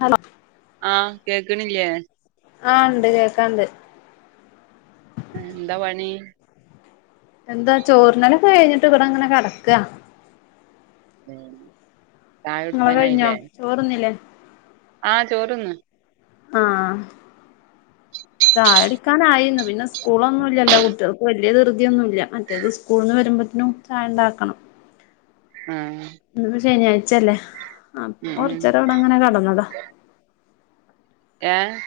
Hello? ആഹ് കേക്ക്ണ്ല്ലേ? ആ ഇണ്ട് കേക്കാണ്ട്. ഏന് എന്താ പണി. എന്താ ചോറിന്നലൊക്കെ കെയ്ഞ്ഞിട്ട് ഇവിടെ അങ്ങനെ കെടക്കാ. [unintelligible] ചായ നിങ്ങള കഴിഞ്ഞോ കുടിച്ചാനായില്ലേ ചോറിന്നില്ലേ? ആഹ് ചോറിന്ന്. ആഹ് ചായ കുടിക്കാനായിന്ന് പിന്നെ സ്കൂളൊന്നുല്ലല്ലോ കുട്ട്യൾക്ക് വല്യയ ധൃതിയൊന്നുല്ല മറ്റേത് സ്കൂൾന്ന് വരുമ്പോത്തിനും. ചായണ്ടാക്കണം. ആഹ് ഇന്ന് ശെനിയാഴ്ചല്ലേ ആപ്പ ഉം ഉം കുറച്ചേര അവിടെ അങ്ങനെ കടന്നതാ. ഏഹ്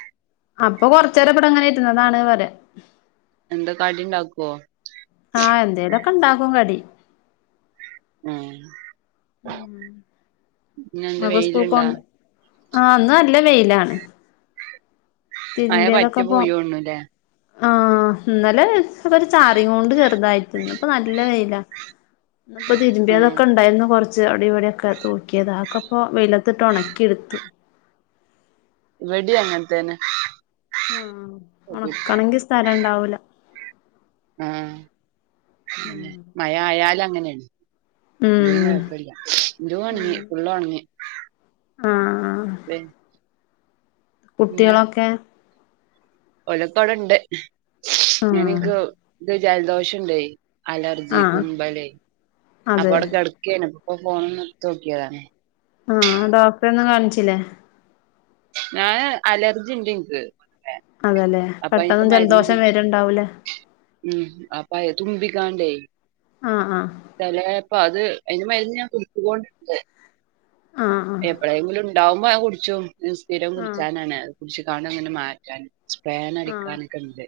അപ്പൊ കൊറച്ചേരെ ഇബടെ ഇങ്ങനെ ഇരുന്നതാണ് പറയാ എന്താ കടിണ്ടാക്കുവോ ആഹ് എന്തേലൊക്കെ ഇണ്ടാക്കുംകടി. ഏഹ് ഉം ഇന്നെന്ത് അപ്പൊ വെയിലുണ്ടാ സ്കൂൾക്കൊണ്ട ആഹ് ഇന്ന് നല്ല വെയിലാണ്. മഴ തിരുമ്പിയതൊക്കെ പറ്റെ പൊ പോയോണുല്ലേ ആഹ് ഇന്നലെച്ചക്കൊരു ചാറികൊണ്ട് ചെറുതായിട്ടിന്ന് ഇപ്പൊ നല്ല വെയിലാ. ഇപ്പൊ ഉം തിരുമ്പിയതൊക്കെ ഇണ്ടായിരുന്നു കൊറച്ച്. ച്ച് അവിടെയിവിടെ തൂക്കിയത് ആക്കപ്പൊ വെയിലത്തിട്ട് ഒണക്കിയെടുത്തു. ഇവിടിം അങ്ങനത്തേനെ. ആ ഉണക്കണമെങ്കി സ്ഥലം ഇണ്ടാവൂലൊ. ആ ഉം പിന്നെ മഴ ആയാലും അങ്ങനെയാണ്. ഇവിടെ ഉം കുഴപ്പമില്ല ഇവിടെ ഉണങ്ങി ഉം ഫുള്ളും ഉണങ്ങി. ആഹ് [inaudible] കുട്ടികളൊക്കെ ഒല്ഒകൊവടൊണ്ട് ഞാൻ ആഹ് എനിക്ക് ഇജലദോഷം ഇണ്ടോയ്. അലർജി ആഹ് തുമ്പല് അപ്പൊ അതെ അവിടെ കിടക്കയാണ്. അപ്പൊ ഫോണൊന്ന് എടുത്തു നോക്കിയതാണ്. ആ ഡോക്ടറെ ഒന്നും കാണിച്ചില്ലേ? ഞാന് അലർജി ഉണ്ട് എനിക്ക് അതല്ലെ അപ്പൊ അതിന്റെ പെട്ടന്ന് മരുന്ന് ജലദോഷം കുടിച്ചു വരുണ്ടാവൂലേ. ഉം അപ്പയ തുമ്പിക്കോണ്ടേ ആഹ് ആഹ് ചെലപ്പം അത് അതിന് മരുന്ന് ഞാൻ കുടിക്കുന്നൊണ്ട് ആഹ് ആഹ് എപ്പോഴെങ്കിലും. ണ്ടാകുമ്പോ അങ്ങ് കുടിച്ചും സ്ഥിരം ആഹ് കുടിച്ചാനാണ് കുടിച്ചു കൊണ്ട് അങ്ങനെ മാറ്റാൻ. സ്പേൻ ആഹ് അടിക്കാനൊക്കെണ്ട്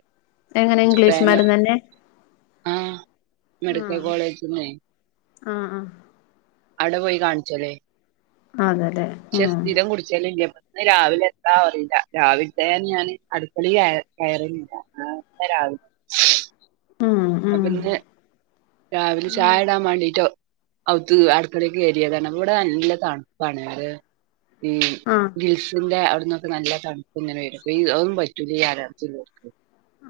എങ്ങനെ ഇംഗ്ലീഷ് സ്പേന് മരുന്ന് തന്നെ മെഡിക്കൽ ആഹ് കോളേജിന്നേ ആഹ് ആഹ് അവിടെ പോയി കാണിച്ചല്ലേന്. അതെല്ലെ പക്ഷെ സ്ഥിരം കുടിച്ചാല് ഇല രാവിലെ എന്താ എന്ന് അറിയില്ല, രാവിലത്തെന ഞാൻ അടുക്കളയിൽ കയറിയില്ല. [unintelligible] ആ രാവിലെ ഉം അപ്പൊ ഉം ഇന്ന് രാവിലെ നീ ചായടാൻ മാണ്ടിട്ടോ അവുത്ത് അടക്കളേക്കേറിയതാണ് ഇവിടെ നല്ല തണുപ്പാണ് അത് ഹ്മ്മ് ആഹ് കിൽസിന്റെ അവ്ട്ന്നൊക്കെ നല്ല തണ്പ്പ്ങ്ങനെ വരും ഇ അതും പറ്റൂല ഈ അലർജില്ലോർക്ക്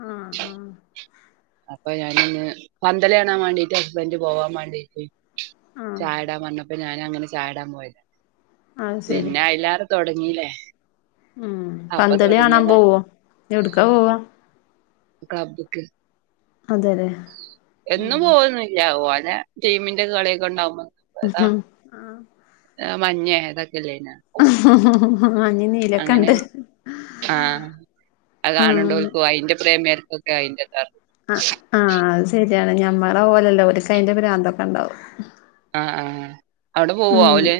ആഹ് ആഹ് അപ്പ ഞാന് ന്ന് പന്തളിയാണാൻ വാണ്ടീട്ട് ഹസ്ബൻഡ് പോവാൻ മാണ്ടീട്ട് ആഹ് ചായടാൻ പറന്നപ്പ ഞാനങ്ങനെ ചായടാൻ പോയതാ അത് ശരി പിന്നെ അയില്ലേറെ തൊടങ്ങീല്ലേ ഹ്മ്മ് പന്തളിയാണാൻ പോവും ഒടുക്കാ പോവാ ക്ലബ്ബ്ക്ക് അതെല്ലേ [inaudible] ഉം എന്നും പോവൊന്നില്ലാ ഓലെ ടീമിന്റെ കളിയൊക്കെ ഇണ്ടാവുമ്പോ ഏതാ മഞ്ഞെ ഇതൊക്കെല്ല്യേനോ [inaudible] അങ്ങനെ അങ്ങനെ ആഹ് അത് ആഹ് കാണ്ണ്ടോൽക്ക് അയിന്റെ പ്രേമേൾക്ക് ക്കെ അയിന്റെതാ ആഹ് ആഹ് അത് ശെരിയാണ് ഞമ്മളെ പോലല്ലാ ഓൽക്കയിന്റെ ഭ്രാന്തൊക്കെ ഇണ്ടാവും ആഹ് ആഹ് അവിടെ പോവോ ആഹ് ഓല്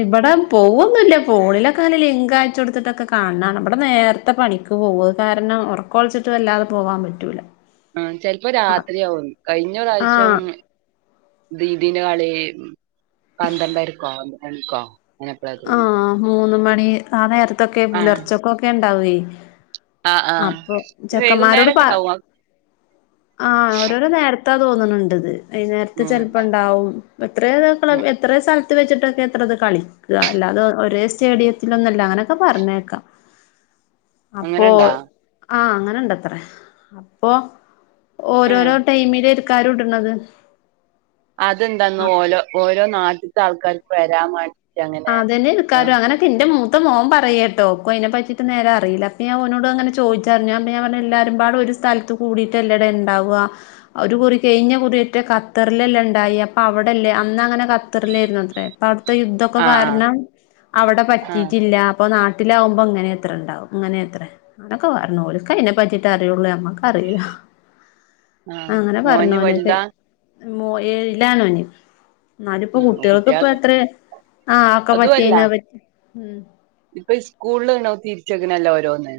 ഇവടെ പോവൊന്നില്ല ഫോണിലൊക്കങ്ങനെ ലിങ്കയച്ച് കൊടുത്തിട്ടൊക്കെ കാണ്ണം ഇവടെ നേർ ര്ത്തെ പണിക്ക് പോകും അത് കാരണം ഒറക്കൊയിച്ചിട്ട് വല്ലാതെ പോകാൻ പറ്റൂല ആഹ് ചെലപ്പോ രാത്രിയാവും കഴിഞ്ഞ പ്രാവശ്യം ആഹ് ഇതിന്റെ കളി പന്ത്രണ്ടരക്കോ ഒന്നരക്കോ അങ്ങനെ എപ്പളാ തോന്ന്ണ് ആഹ് മൂന്ന് മണി ആ നേരത്തൊക്കെ ആഹ് പുലർച്ചൊക്കൊക്കെ ഇണ്ടാവേ ആഹ് ആഹ് അപ്പൊ ചെക്കന്മാരോട് പ വൈകുന്നേരൊക്കെ ഉണ്ടാവും ആഹ് ആഹ് ഓരോരോ നേര ത്താ തോന്ന്ണ് ണ്ട്ത് വൈന്നേരത്തെ ഉം ചെലപ്പണ്ടാവും എത്രയോ ഉം. [unintelligible] എത്രയോ സ്ഥലത്ത് വെച്ചിട്ടൊക്കെ ഇത്രത് കളി അല്ലാതെ ഒരേ സ്റ്റേഡിയത്തിലൊന്നുല്ല അങ്ങനൊക്കെ പറഞ്ഞേക്കാം അപ്പൊ അങ്ങനെണ്ടാ ആഹ് അങ്ങനെണ്ടത്രേ അപ്പൊ ആഹ് ഓരോരോ ടൈമിലേക്കാരം ഇട്ണത് ആ അതെന്തെന്നൊ ഓലോ ഓരോ നാട്ട്ത്തെ ആൾക്കാർക്ക് വരാൻ മാണ്ടി അതന്നെൽക്കാരം അങ്ങനെ ഇന്റെ മുത്ത മോൻ പറയട്ടോ ഇന്ക്കും അതിനെ പറ്റിട്ട് നേരെ അറില്ല അപ്പ ഞാൻ ഓനൊടങ്ങനെ ചോയിച്ച് [unintelligible] ഞൻ പറഞ്ഞ് എല്ലാരുംപാടെ ഒര് സ്ഥലത്ത് കൂടിയിട്ടല്ലടെ ഇണ്ടാവാ ഒരു കുറി കഴിഞ്ഞ കുറിയറ്റ കത്തറിലല്ലേ ഇണ്ടായേ അപ്പ അവടല്ലേ അന്നങ്ങനെ കത്തറിലായിരുന്നത്രേ അവട്ത്തെ യുദ്ധൊക്കെ ആഹ് കാരണം അവടെ ആഹ് പറ്റിട്ടില്ല. അപ്പ നാട്ടിലാകുമ്പോ ഇങ്ങനെത്ര ഇണ്ടാവാ ഇങ്ങനെത്രേ അനൊക്കെ പറഞ്ഞു ഓൽക്കല്ലേ അയിനെ പറ്റിട്ട് അറിയൊള്ളൂ അമ്മക്കറില്ല ആഹ് അങ്ങനെ മോന് പറഞ്ഞോനത്. വലുതാ മോ ഏഴ്ല്ലാണോന് ഇന്നാല്ക്ക്പ്പോ ആഹ് കുട്ട്യാക്ക് കുട്ടിയേൾക്ക്പ്പത്രേ ആഹ് ഒക്കെ പറ്റി എങ്ങനെ പ ഹ്മ്മ് ഇപ്പ സ്കൂളിലിങ്ങനെ തിരിച്ചക്ക്നല്ലോ ഓരോന്ന്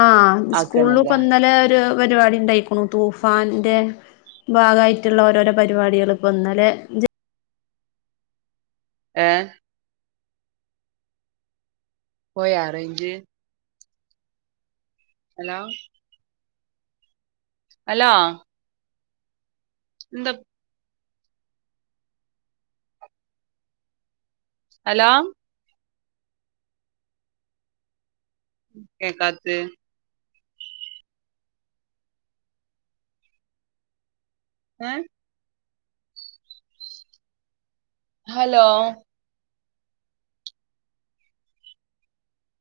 ആഹ് ആക്കണല്ലേ സ്കൂള്ല്പ്പന്നലെ ഒര് പരിപാടി ഇണ്ടായിക്ക്ണു തൂഫാന്റെ ഭാഗമായിട്ട്ള്ള ഓരോരോ പരിപാടികള് ഇപ്പ ഇന്നലെ ജ ഏഹ് പോയ റൈഞ്ച് ഹലോ അലോ എന്ത ഹലോ കേൾക്കാത്ത് ഏ ഹലോ